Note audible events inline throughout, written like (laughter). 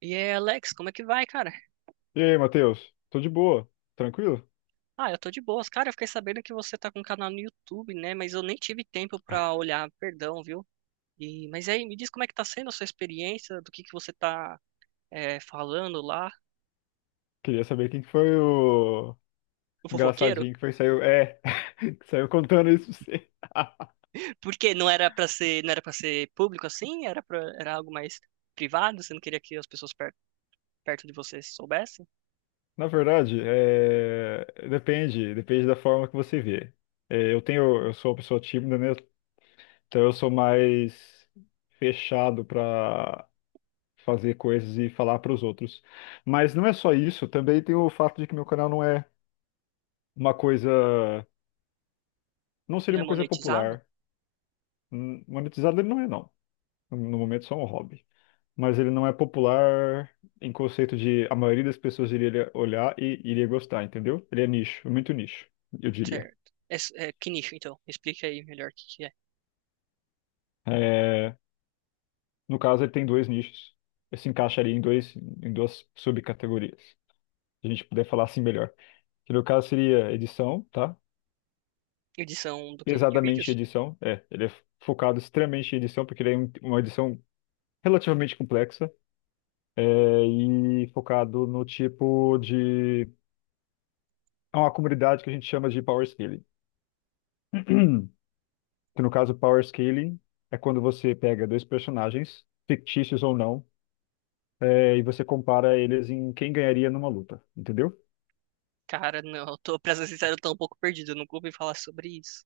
E é, Alex, como é que vai, cara? E aí, Matheus? Tô de boa, tranquilo? Ah, eu tô de boas. Cara, eu fiquei sabendo que você tá com um canal no YouTube, né? Mas eu nem tive tempo pra olhar, perdão, viu? E, mas aí, me diz como é que tá sendo a sua experiência, do que você tá falando lá, Queria saber quem que foi o o fofoqueiro? engraçadinho que (laughs) que saiu contando isso pra você. (laughs) Porque não era pra ser, não era para ser público assim, era algo mais privado, você não queria que as pessoas perto de você soubessem? Na verdade, depende da forma que você vê. Eu sou uma pessoa tímida, né? Então eu sou mais fechado pra fazer coisas e falar para os outros. Mas não é só isso, também tem o fato de que meu canal não é uma coisa, não seria Não é uma coisa monetizado? popular. Monetizado ele não é, não. No momento, só um hobby. Mas ele não é popular em conceito de a maioria das pessoas iria olhar e iria gostar, entendeu? Ele é nicho, é muito nicho, eu diria. Certo. Que nicho, então? Me explica aí melhor o que que é. É, no caso, ele tem dois nichos. Ele se encaixaria em dois, em duas subcategorias. Se a gente puder falar assim melhor. Que no caso seria edição, tá? Edição do quê? De Pesadamente vídeos? edição, é. Ele é focado extremamente em edição, porque ele é uma edição relativamente complexa. É, e focado no tipo de. É uma comunidade que a gente chama de power scaling. (clears throat) Que no caso, Power Scaling é quando você pega dois personagens, fictícios ou não, e você compara eles em quem ganharia numa luta, entendeu? Cara, não, eu tô, pra ser sincero, eu tô um pouco perdido, eu nunca ouvi falar sobre isso.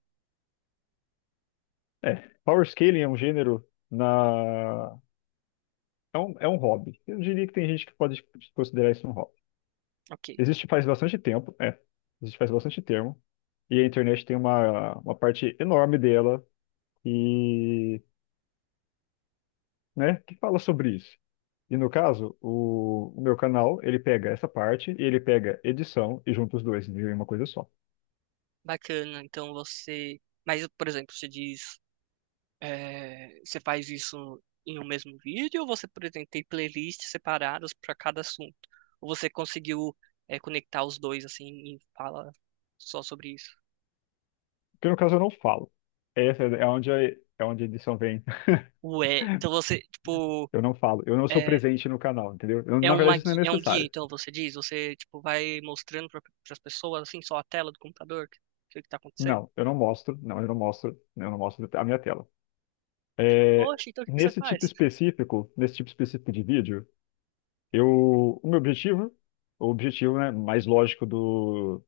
É, Power Scaling é um gênero na... É um hobby. Eu diria que tem gente que pode considerar isso um hobby. Ok, Existe faz bastante tempo, existe faz bastante tempo, e a internet tem uma parte enorme dela, e, né, que fala sobre isso. E no caso, o meu canal, ele pega essa parte e ele pega edição e junta os dois em uma coisa só. bacana, então você... Mas, por exemplo, você diz, você faz isso em um mesmo vídeo ou você, por exemplo, tem playlists separadas para cada assunto? Ou você conseguiu, conectar os dois, assim, e fala só sobre isso? Porque no caso eu não falo. Essa é onde a, É onde a edição vem. (laughs) Ué, então você, tipo, Eu não falo. Eu não sou é, presente no canal, entendeu? Na verdade, isso não é é um guia, necessário. então você diz? Você, tipo, vai mostrando para as pessoas, assim, só a tela do computador, o que que tá acontecendo? Não, eu não mostro. Não, eu não mostro. Eu não mostro a minha tela. É, Poxa, então o que que você faz? Nesse tipo específico de vídeo, eu, o meu objetivo, o objetivo, né, mais lógico do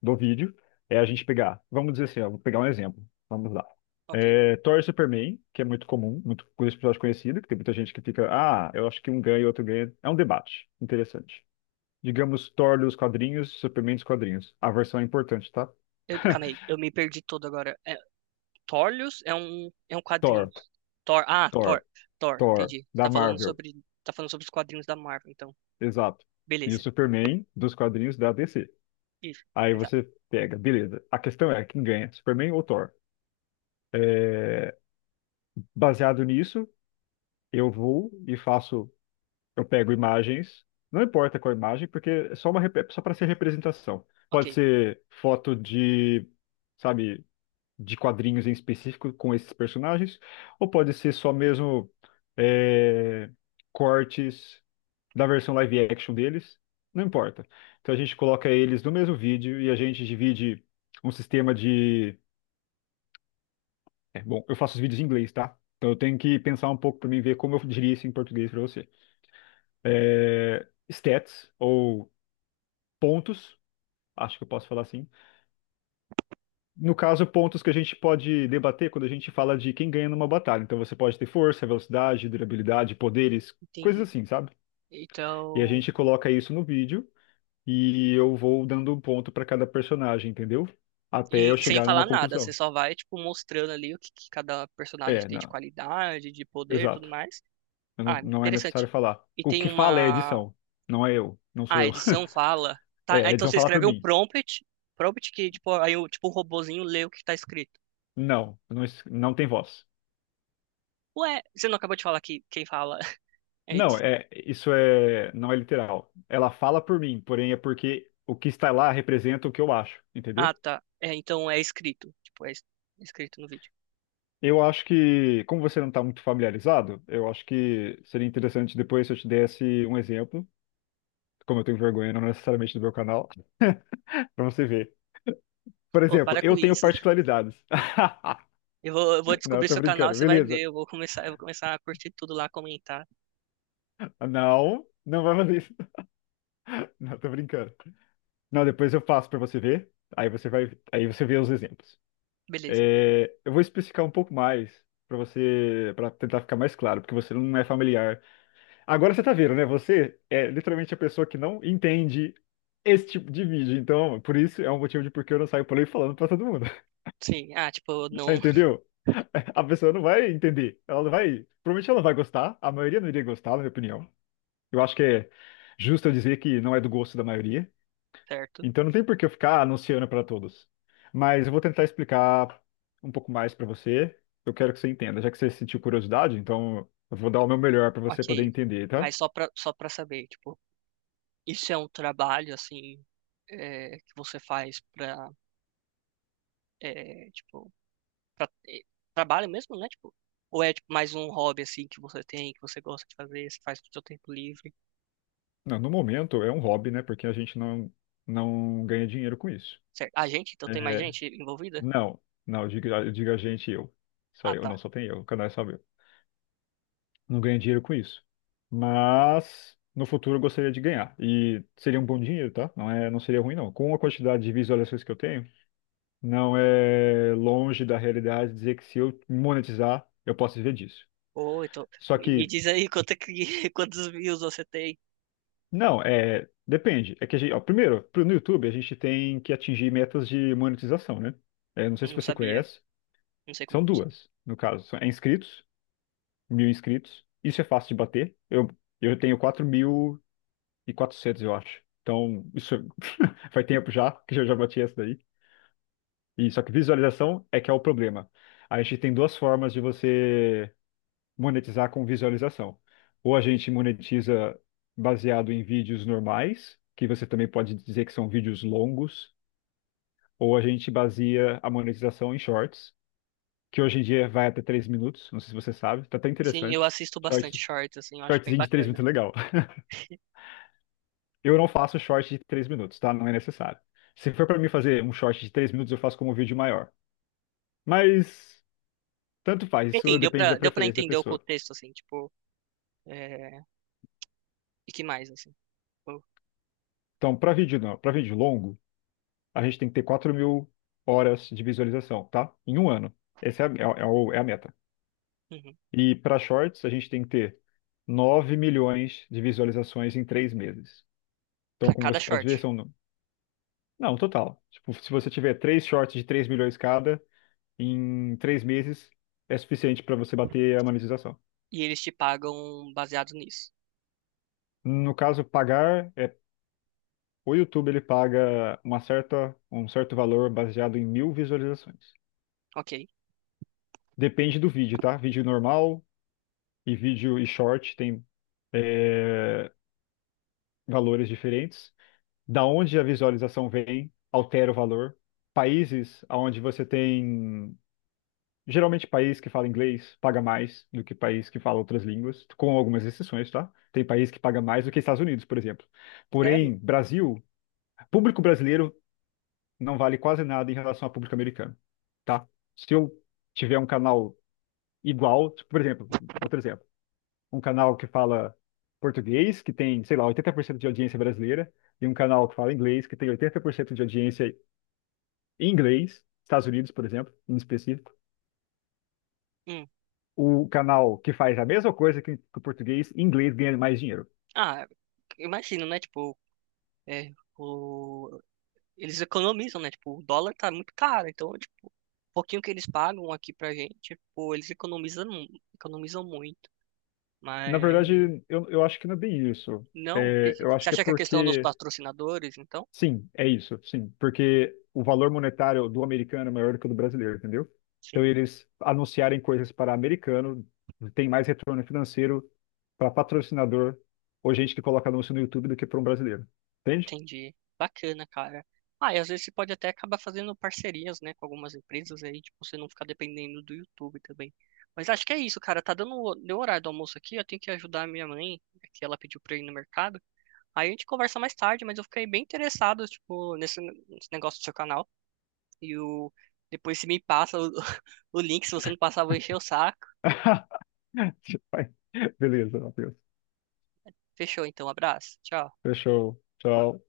do vídeo é a gente pegar, vamos dizer assim, ó, vou pegar um exemplo, vamos lá. Ok. Thor e Superman, que é muito comum, muito com esse episódio conhecido, que tem muita gente que fica, ah, eu acho que um ganha e outro ganha. É um debate interessante. Digamos Thor dos quadrinhos, Superman dos quadrinhos. A versão é importante, tá? Eu, calma aí, (laughs) eu me perdi todo agora. É, Thorlius é um quadrinho. Thor, Thor, ah, Thor, Thor, Thor, Thor, entendi. Você da Marvel, tá falando sobre os quadrinhos da Marvel, então. exato. E o Beleza. Superman dos quadrinhos da DC. Isso, Aí exato. você pega, beleza. A questão é quem ganha, Superman ou Thor? Baseado nisso, eu vou e faço. Eu pego imagens, não importa qual imagem, porque é só para ser representação. Ok, Pode ser foto de, sabe, de quadrinhos em específico com esses personagens, ou pode ser só mesmo é, cortes da versão live action deles, não importa. Então a gente coloca eles no mesmo vídeo e a gente divide um sistema de. Bom, eu faço os vídeos em inglês, tá? Então eu tenho que pensar um pouco para mim ver como eu diria isso em português para você. Stats ou pontos, acho que eu posso falar assim. No caso, pontos que a gente pode debater quando a gente fala de quem ganha numa batalha. Então você pode ter força, velocidade, durabilidade, poderes, coisas entendi. assim, sabe? E a Então, gente coloca isso no vídeo e eu vou dando um ponto para cada personagem, entendeu? Até eu e sem chegar numa falar nada, você conclusão. só vai, tipo, mostrando ali o que, que cada personagem É, tem de não, qualidade, de poder e tudo exato. mais. Eu Ah, não, não é necessário interessante. falar. E O tem que fala é a uma... edição, não é eu, não Ah, sou a eu. edição (laughs) fala... Tá, ah, A então edição você fala por escreve um mim. prompt, prompt que, tipo, aí o, tipo, um robozinho lê o que tá escrito. Não, não, não tem voz. Ué, você não acabou de falar que quem fala (laughs) Não, eles? Não é literal. Ela fala por mim, porém é porque o que está lá representa o que eu acho, entendeu? Ah, tá. É, então é escrito. É escrito no vídeo. Eu acho que, como você não está muito familiarizado, eu acho que seria interessante depois se eu te desse um exemplo, como eu tenho vergonha, não necessariamente do meu canal, (laughs) para você ver. Por Ô, exemplo, para eu com tenho isso. (laughs) particularidades. (laughs) Eu vou Não, descobrir tô seu canal, brincando, você vai ver. beleza. Eu vou começar a curtir tudo lá, comentar. Não, não vai fazer isso. (laughs) Não, tô brincando. Não, depois eu faço para você ver, aí você vê os exemplos. Beleza. Eu vou especificar um pouco mais para você, para tentar ficar mais claro, porque você não é familiar. Agora você tá vendo, né? Você é literalmente a pessoa que não entende esse tipo de vídeo. Então, por isso é um motivo de porque eu não saio por aí falando para todo mundo. Sim. Ah, tipo, (laughs) não. (laughs) Entendeu? A pessoa não vai entender. Ela não vai. Provavelmente ela não vai gostar. A maioria não iria gostar, na minha opinião. Eu acho que é justo eu dizer que não é do gosto da maioria. Certo. Então não tem por que eu ficar anunciando para todos. Mas eu vou tentar explicar um pouco mais para você. Eu quero que você entenda, já que você sentiu curiosidade, então eu vou dar o meu melhor para você poder Ok. entender, tá? Mas só pra saber, tipo, isso é um trabalho, assim, que você faz pra, é, tipo, pra, é, trabalho mesmo, né? Tipo, ou é, tipo, mais um hobby, assim, que você tem, que você gosta de fazer, você faz no seu tempo livre? Não, no momento é um hobby, né? Porque a gente não ganha dinheiro com isso. Certo. A gente? Então tem mais É, gente envolvida? não, não, diga a gente e eu. Só Ah, eu, não, tá. só tem eu, o canal é só meu. Não ganho dinheiro com isso. Mas no futuro eu gostaria de ganhar. E seria um bom dinheiro, tá? Não é, não seria ruim, não. Com a quantidade de visualizações que eu tenho. Não é longe da realidade dizer que se eu monetizar, eu posso viver disso. Ô, então, Só me que, diz aí quanto é que, (laughs) quantos views você tem. não, é. Depende. É que a gente, ó, primeiro, no YouTube, a gente tem que atingir metas de monetização, né? Não sei se Não você sabia. conhece. Não sei como São funciona. duas, no caso. É inscritos, 1.000 inscritos. Isso é fácil de bater. Eu tenho 4.400, eu acho. Então, faz tempo já que eu já bati essa daí. E, só que visualização é que é o problema. A gente tem duas formas de você monetizar com visualização. Ou a gente monetiza baseado em vídeos normais, que você também pode dizer que são vídeos longos, ou a gente baseia a monetização em shorts, que hoje em dia vai até 3 minutos, não sei se você sabe, tá até Sim, eu interessante. assisto bastante Short, shorts, assim, eu acho bem shortzinho de 3 bacana. minutos é legal. (laughs) Eu não faço short de 3 minutos, tá? Não é necessário. Se for para mim fazer um short de 3 minutos, eu faço como um vídeo maior. Mas tanto faz, Enfim, isso depende da deu pra preferência da entender o pessoa. contexto, assim, tipo, é, e que mais, assim. Tipo, Então, para vídeo não, para vídeo longo, a gente tem que ter 4.000 horas de visualização, tá? Em um ano. Essa é a, é a meta. uhum. E para shorts, a gente tem que ter 9 milhões de visualizações em 3 meses. Então, Pra como cada você pode ver, short. são. Não, total. Tipo, se você tiver três shorts de 3 milhões cada, em 3 meses é suficiente para você bater a monetização. E eles te pagam baseado nisso. No caso, pagar é. O YouTube ele paga uma certa, um certo valor baseado em 1.000 visualizações. Ok. Depende do vídeo, tá? Vídeo normal, e vídeo e short tem é, valores diferentes. Da onde a visualização vem, altera o valor. Países onde você tem. Geralmente, país que fala inglês paga mais do que país que fala outras línguas, com algumas exceções, tá? Tem país que paga mais do que Estados Unidos, por exemplo. Sério? Porém, Brasil, público brasileiro não vale quase nada em relação ao público americano, tá? Se eu tiver um canal igual, por exemplo, outro exemplo. Um canal que fala português, que tem, sei lá, 80% de audiência brasileira, e um canal que fala inglês, que tem 80% de audiência em inglês, Estados Unidos, por exemplo, em específico. Hum. O canal que faz a mesma coisa que o português, em inglês ganha mais dinheiro. Ah, imagino, né? É, o, eles economizam, né? Tipo, o dólar tá muito caro, então, tipo, o pouquinho que eles pagam aqui pra gente, pô, eles economizam, economizam muito. Na Mas verdade, eu acho que não é bem isso. não, o que É, que- eu você acho que é acha que é a questão dos porque patrocinadores, então? Sim, é isso, sim, porque o valor monetário do americano é maior do que o do brasileiro, entendeu? Então Sim, eles anunciarem coisas para americano tem mais retorno financeiro para patrocinador ou gente que coloca anúncio no YouTube do que para um brasileiro, entende? entendi. Bacana, cara. Ah, e às vezes você pode até acabar fazendo parcerias, né, com algumas empresas aí, tipo, você não ficar dependendo do YouTube também. Mas acho que é isso, cara. Deu o horário do almoço aqui, eu tenho que ajudar a minha mãe, que ela pediu pra eu ir no mercado. Aí a gente conversa mais tarde, mas eu fiquei bem interessado, tipo, nesse, nesse negócio do seu canal. E o, depois se me passa o, (laughs) o link, se você não passar, eu vou encher o saco. (laughs) Beleza, Matheus. Fechou, então, abraço. Tchau. Fechou. Tchau.